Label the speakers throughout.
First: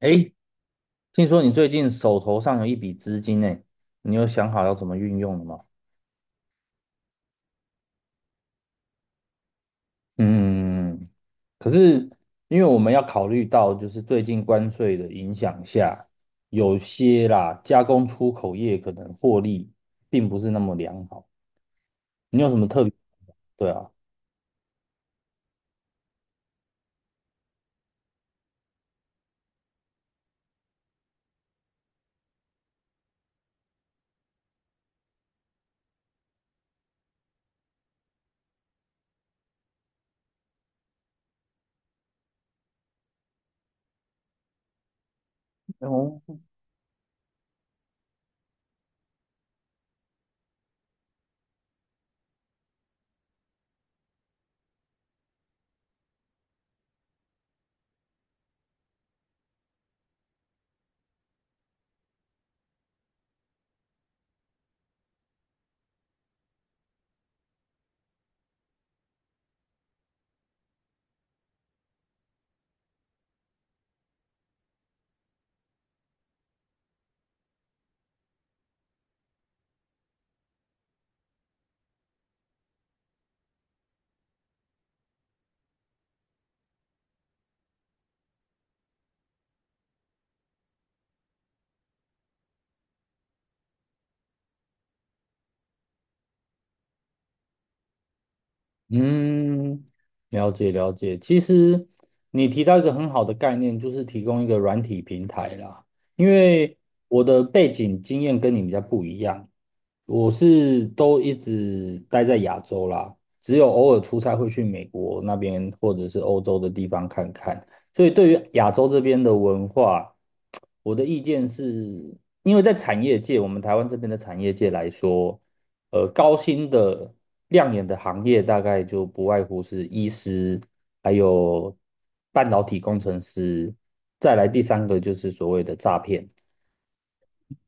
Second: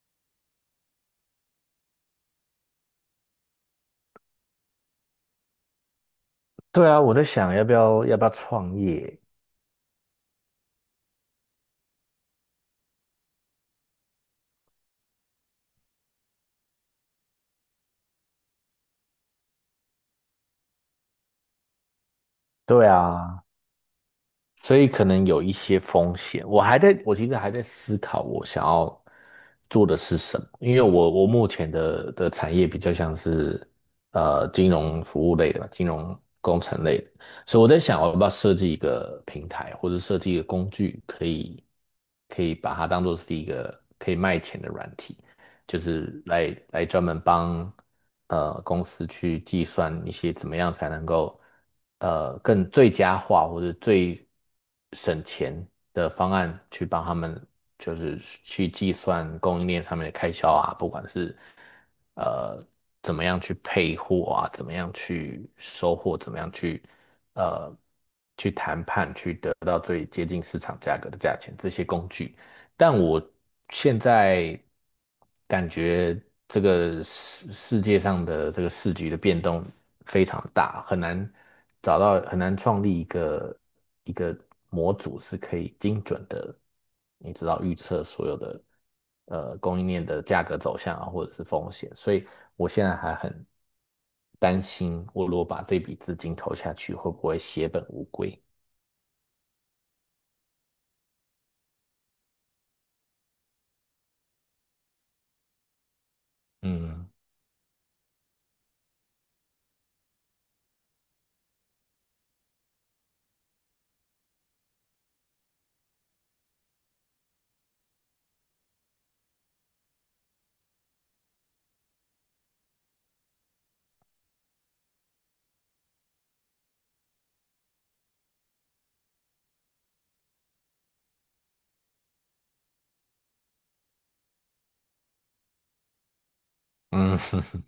Speaker 1: 诶，听说你最近手头上有一笔资金呢，你有想好要怎么运用了吗？
Speaker 2: 对啊，我在想要不要创业？
Speaker 1: 嗯，可是因为我们要考虑到，就是最近关税的影响下，有些啦加工出口业可能获利并不是那么良好。你有什么特
Speaker 2: 对
Speaker 1: 别？
Speaker 2: 啊，
Speaker 1: 对啊，
Speaker 2: 所以可能有一些风险。我其实还在思考我想要做的是什么，因为我目前的产业比较像是金融服务类的吧，金融工程类的，所以我在想我要不要设计一个平台或者设计一个工具，可以把它当做是一个可以卖钱的软体。就
Speaker 1: 哦，
Speaker 2: 是专门帮公司去计算一些怎么样才能够更最佳化或者最省钱的方案，去帮他们就是去计算供应链上面的开销啊，不管是呃怎么样去配货啊，怎么样去收货，怎么样去呃去谈判，去得到最接近市场价格的价钱，这些工具。但我现在感觉这个世界上的这个市局的变动非常大，很难创立一个模组是可以精准的，你知道预测所有的供应链的价格走向啊，或者是风险，所以我现在还很担心，我如果把这笔资金投下去，会不会血本无归？
Speaker 1: 嗯，了解了解。其实你提到一个很好的概念，就是提供一个软体平台啦。因为
Speaker 2: 嗯
Speaker 1: 我的背景经验跟你比较不一样，我是都一直待在亚洲啦，只有偶尔出差会去美国那边或者是欧洲的地方看看。所以对于亚洲这边的文化，我的意见是，因为在产业界，我们台湾这边的产业界来说。高薪的亮眼的行业大概就不外乎是医师，还有半导体工程师，再来第三个就是所谓的诈骗。
Speaker 2: 嗯，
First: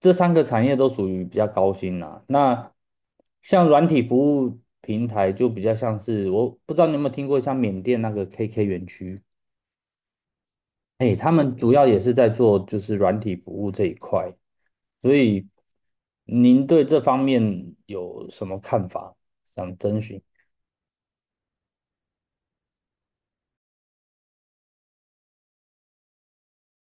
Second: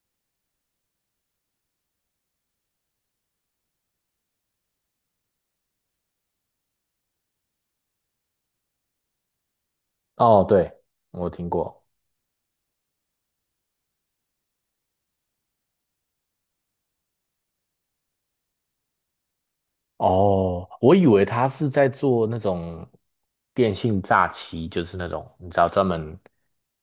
Speaker 1: 这三个产业都属于比较高薪啦、那像软体服务平台就比较像是，我不知道你有没有听过像缅甸那个 KK 园区，
Speaker 2: 哦，对，
Speaker 1: 哎，
Speaker 2: 我
Speaker 1: 他
Speaker 2: 听
Speaker 1: 们主
Speaker 2: 过。
Speaker 1: 要也是在做就是软体服务这一块，所以您对这方面有什么看法？想征询。
Speaker 2: 哦，我以为他是在做那种电信诈欺，就是那种你知道专门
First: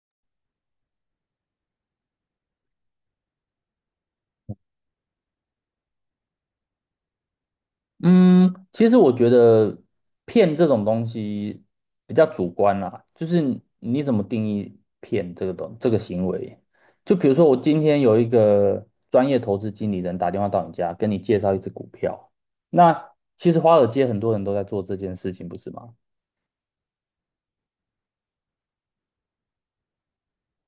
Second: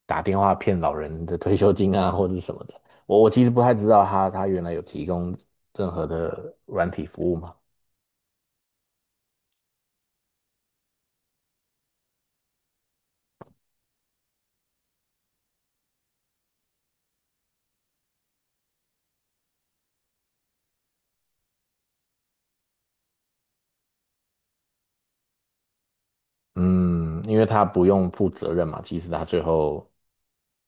Speaker 2: 打电话骗老人的退休金啊，或者是什么的。我其实不太知道他原来有提供任何的软体服务吗？
Speaker 1: 嗯，其实我觉得骗这种东西比较主观啦，就是你怎么定义骗这个东这个行为？就比如说，我今天有一个专业投资经理人打电话到你家，跟你介绍一只股票，那其实华尔街很多人都在做这件事情，不是吗？
Speaker 2: 嗯，因为他不用负责任嘛，即使他最后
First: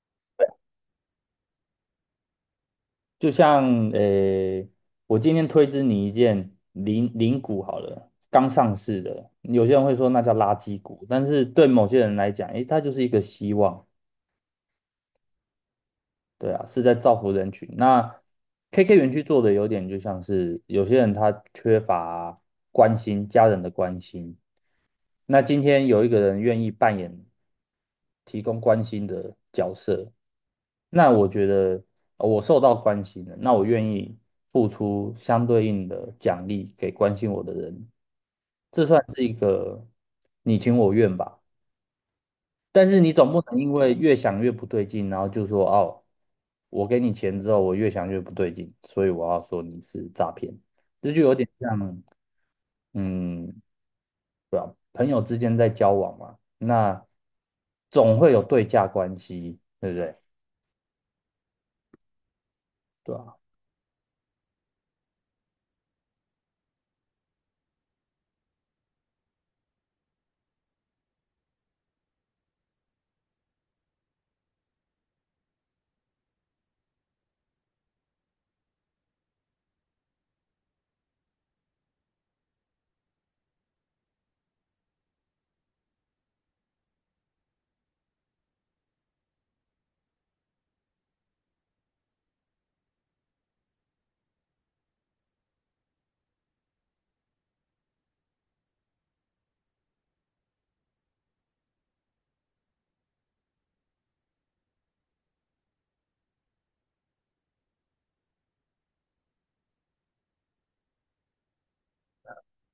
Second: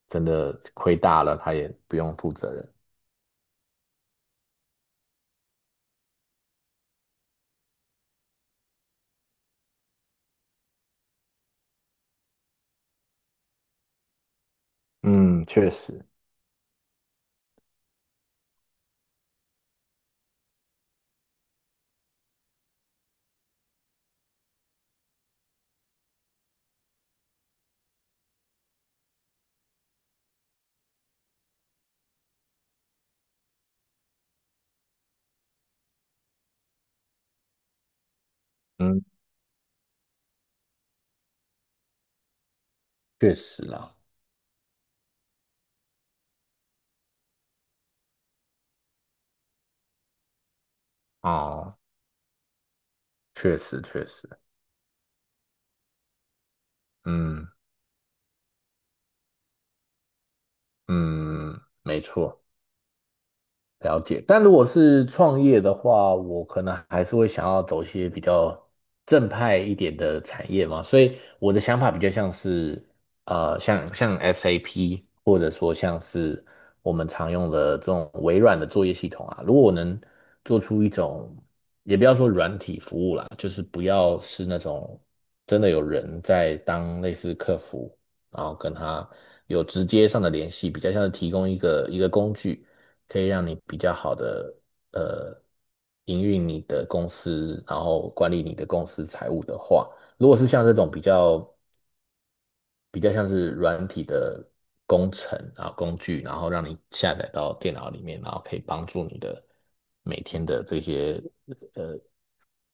Speaker 2: 真的亏大了，他也不用负责任。
Speaker 1: 就像呃，我今天推知你一件零零股好了，刚上市的，有些人会说那叫垃圾股，但是对某些人来讲，诶，它就是一个希望。
Speaker 2: 嗯，确实。
Speaker 1: 对啊，是在造福人群。那 KK 园区做的有点就像是有些人他缺乏关心，家人的关心。那今天有一个人愿意扮演提供关心的角色，那我觉得我受到关心了，那我愿意付出相对应的奖励给关心我的人，这算
Speaker 2: 嗯，
Speaker 1: 是一个你情我愿吧。但是你总
Speaker 2: 确
Speaker 1: 不能
Speaker 2: 实
Speaker 1: 因为
Speaker 2: 啦。
Speaker 1: 越想越不对劲，然后就说哦，我给你钱之后，我越想越不对劲，所以我要说你是诈骗，这就有点
Speaker 2: 哦，
Speaker 1: 像，嗯，
Speaker 2: 确实确实。
Speaker 1: 对吧？朋友之间在交往嘛，那
Speaker 2: 嗯
Speaker 1: 总会有对价关系，对不对？
Speaker 2: 嗯，没错。
Speaker 1: 对啊，
Speaker 2: 了解，但如果是创业的话，我可能还是会想要走一些比较正派一点的产业嘛，所以我的想法比较像是，像 SAP，或者说像是我们常用的这种微软的作业系统啊，如果我能做出一种，也不要说软体服务啦，就是不要是那种真的有人在当类似客服，然后跟他有直接上的联系，比较像是提供一个工具。可以让你比较好的呃营运你的公司，然后管理你的公司财务的话，如果是像这种比较像是软体的工程啊工具，然后让你下载到电脑里面，然后可以帮助你的每天的这些呃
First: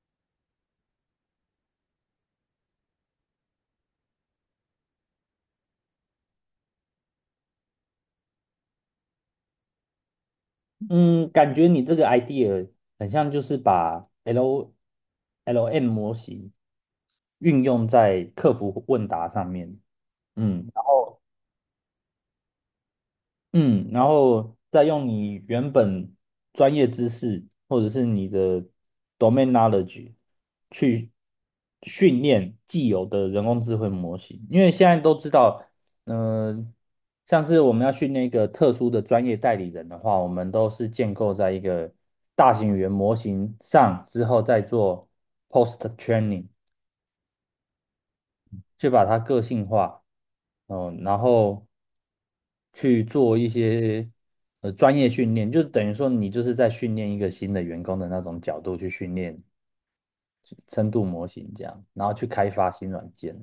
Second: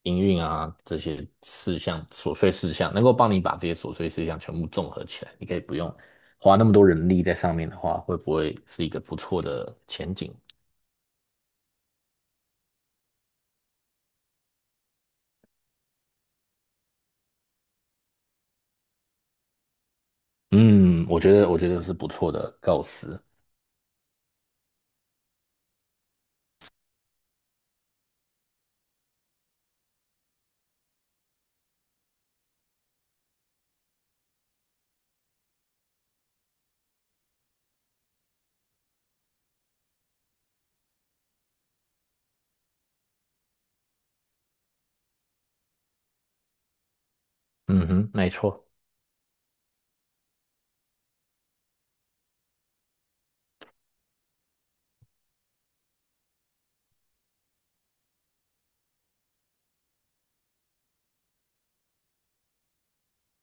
Speaker 2: 营运啊这些琐碎事项，能够帮你把这些琐碎事项全部综合起来，你可以不用花那么多人力在上面的话，会不会是一个不错的前景？
Speaker 1: 嗯，感觉你这个 idea 很像就是把 LLM 模型运用在客服问答上面，嗯。
Speaker 2: 嗯，我觉得是不错的构思。
Speaker 1: 嗯，然后再用你原本专业知识或者是你的 domain knowledge 去训练既有的人工智慧模型，因为现在都知道，嗯、像是我们要训练一个特殊的专业代理人的话，我们都是建构在一个大型语言模型上之后再做 post training，
Speaker 2: 嗯哼，没错。
Speaker 1: 去把它个性化，然后去做一些专业训练，就等于说你就是在训练一个新的员工的那种角度去训练深度模型这样，然后去开发新软件。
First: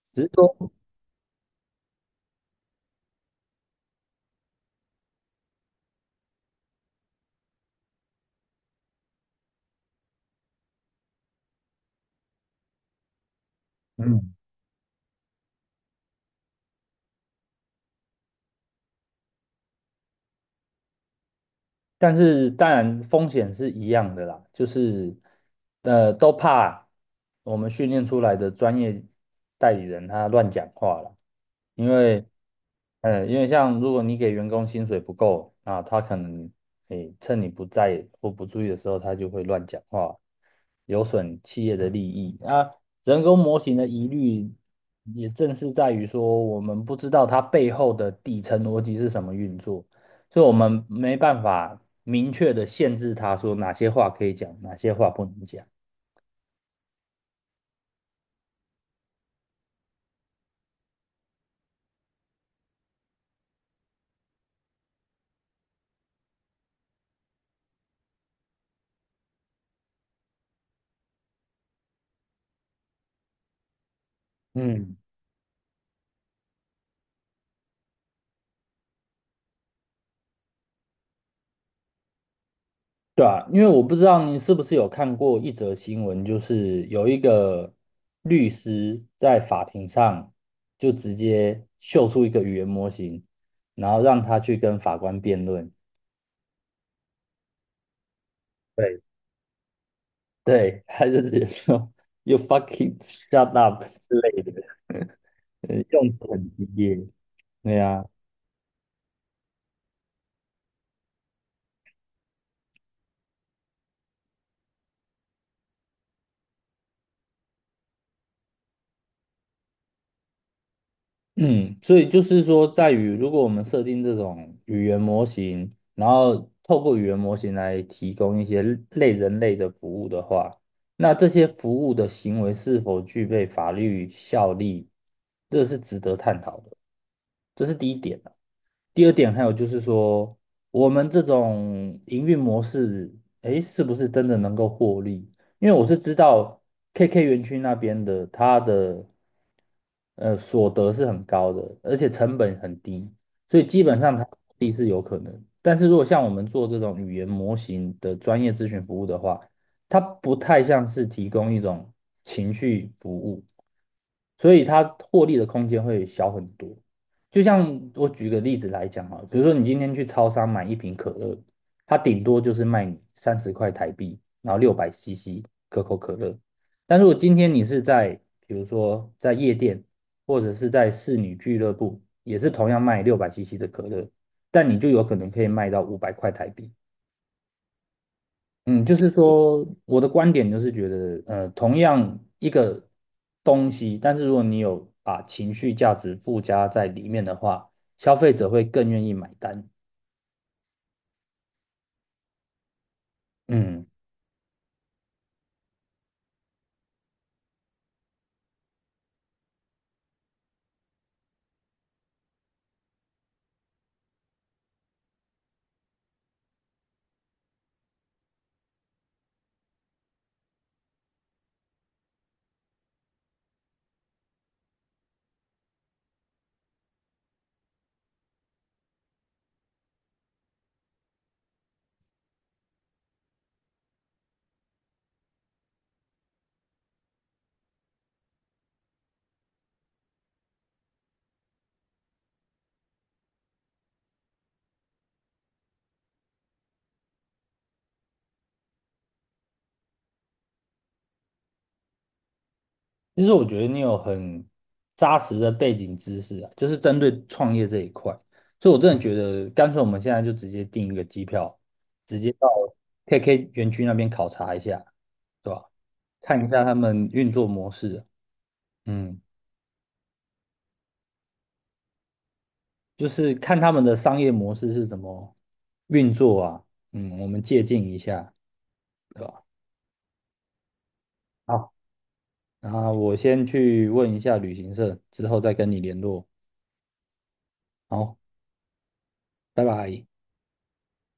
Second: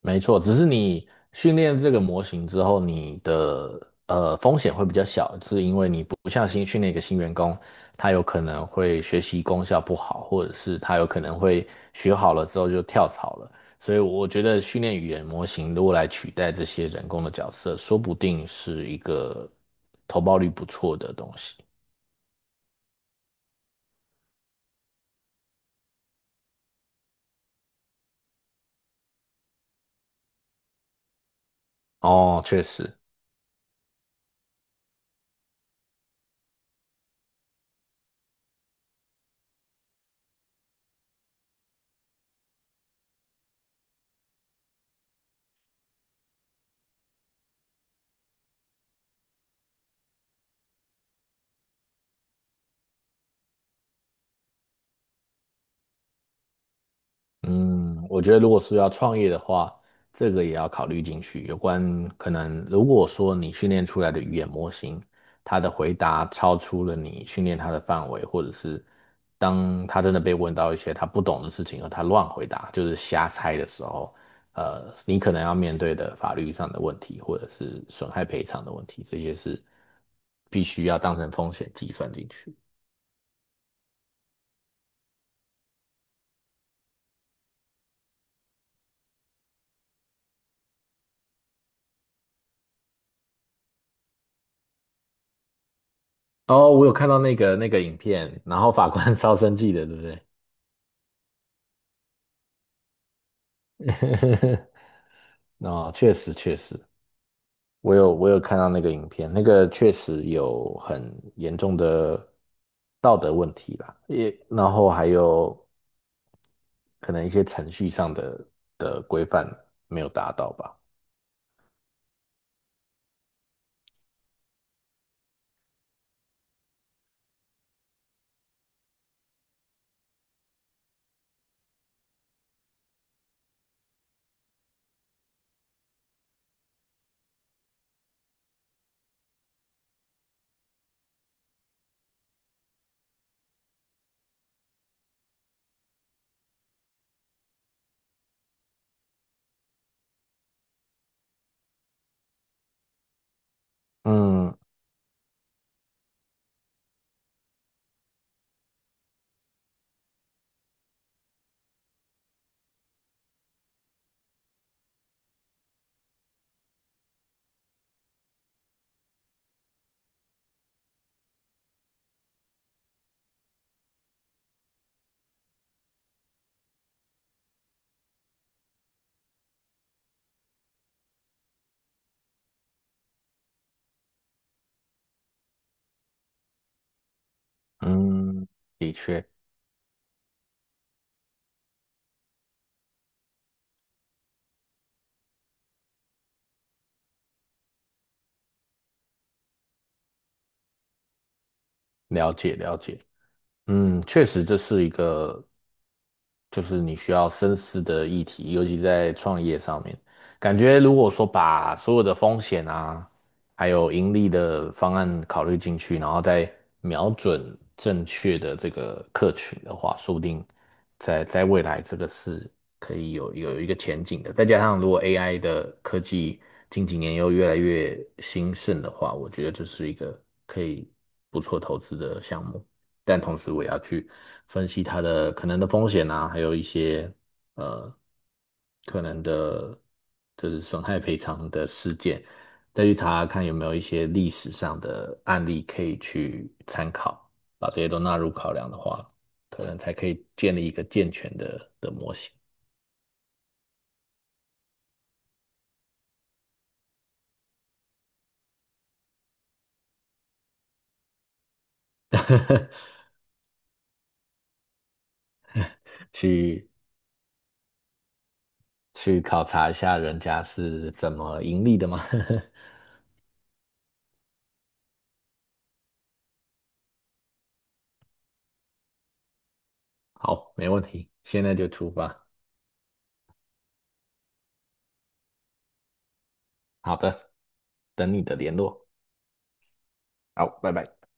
Speaker 2: 没
Speaker 1: 只是
Speaker 2: 错。只是
Speaker 1: 说，
Speaker 2: 你训练这个模型之后，你的风险会比较小，是因为你不像新训练一个新员工，他有可能会学习功效不好，或者是他有可能会学好了之后就跳槽了。所以我
Speaker 1: 嗯，
Speaker 2: 觉得训练语言模型如果来取代这些人工的角色，说不定是一个投报率不错的东西。
Speaker 1: 但是当然风险是一样的啦，就是都怕我们训练出来的专业代理人他乱讲话了，因为
Speaker 2: 哦，确实。
Speaker 1: 因为像如果你给员工薪水不够啊，他可能趁你不在或不注意的时候，他就会乱讲话，有损企业的利益啊。人工模型的疑虑也正是在于说，我们不知道它背后的底层逻辑是什么运作。所以我们没办法明确的限制他说哪些话可以讲，哪些话不能讲。
Speaker 2: 嗯，我觉得如果是要创业的话，这个也要考虑进去。有关可能，如果说你训练出来的语言模型，它的回答超出了你训练它的范围，或者是当他真的被问到一些他不懂的事情，而他乱回答，就是瞎猜的时候，
Speaker 1: 嗯，
Speaker 2: 你可能要面对的法律上的问题，或者是损害赔偿的问题，这些是必须要当成风险计算进去。
Speaker 1: 对啊，因为我不知道你是不是有看过一则新闻，就是有一个律师在法庭上就直接秀出一个语言模型，然后让他去跟法官辩论。
Speaker 2: 哦，我有看到那个影片，然后法
Speaker 1: 对，
Speaker 2: 官 超生气的，对不对？
Speaker 1: 对，他就直接说 "You fucking shut up" 之类的，
Speaker 2: 哦，
Speaker 1: 用
Speaker 2: 确
Speaker 1: 词
Speaker 2: 实
Speaker 1: 很
Speaker 2: 确
Speaker 1: 激
Speaker 2: 实。
Speaker 1: 烈。对
Speaker 2: 我
Speaker 1: 呀、
Speaker 2: 有我有看到那个影片，那个确实有很严重的道德问题啦，也然后还有可能一些程序上的规范没有达到吧。
Speaker 1: 嗯，所以就是说，在于如果我们设定这种语言模型，然后透过语言模型来提供一些类人类的服务的话，那这些服务的行为是否具备法律效力，这是值得探讨的，这是第一点啊。第二点还有就是说，我们这种营运模式，诶，是不是真的能够获利？因为我是知道 KK 园区那边的，它的所得是很高的，而且成本很低，所以基本上它获
Speaker 2: 嗯
Speaker 1: 利是有可能。但是如果像我们做这种语言模型的专业咨询服务的话，它不太像是提供一种情绪服务，所以它获利的空间会小很多。就像我举个例子来讲啊，比如说你今天去超商买一瓶可乐，它顶多就是卖你30块台币，然后六百 CC 可口可乐。但如果今天你是在比如说在夜店或者是在侍女俱乐部，也是同样卖六百 CC 的可乐，但你就有可能可以卖到500块台币。
Speaker 2: 嗯，
Speaker 1: 嗯，
Speaker 2: 的
Speaker 1: 就是
Speaker 2: 确。
Speaker 1: 说，我的观点就是觉得，同样一个东西，但是如果你有把情绪价值附加在里面的话，消费者会更愿意买单。
Speaker 2: 了解了解。
Speaker 1: 嗯，
Speaker 2: 嗯，确实这是一个就是你需要深思的议题，尤其在创业上面，感觉如果说把所有的风险啊，还有盈利的方案考虑进去，然后再瞄准正确的这个客群的话，说不定在未来这个是可以有一个前景的。再加上如果 AI 的科技近几年又越来越兴盛的话，我觉得这是一个可以不错投资的项目。但同时我也要去分析它的可能的风险啊，还有一些呃可能的，就是损害赔偿的事件，再去查看有没有一些历史上的案例可以去参考，把这些都纳入考量的话，可能才可以建立一个健全的模型。
Speaker 1: 其实我觉得你有很扎实的背景知识啊，就是针对创业这一块，所以我真的觉得，干脆我们现在就直接订一个机票，直接到 KK 园区那边考察一下，对吧？看一下
Speaker 2: 去
Speaker 1: 他们运作模式啊。嗯。
Speaker 2: 去考察一下人家是怎么盈利的吗？
Speaker 1: 就是看他们的商业模式是怎么运作啊，我们借鉴一下，对吧？
Speaker 2: 好，没问题，现在就
Speaker 1: 好，
Speaker 2: 出发。
Speaker 1: 然后我先去问一下旅行社，之后再跟你联络。
Speaker 2: 好的，等
Speaker 1: 好，
Speaker 2: 你的联络。
Speaker 1: 拜拜。
Speaker 2: 好，拜拜。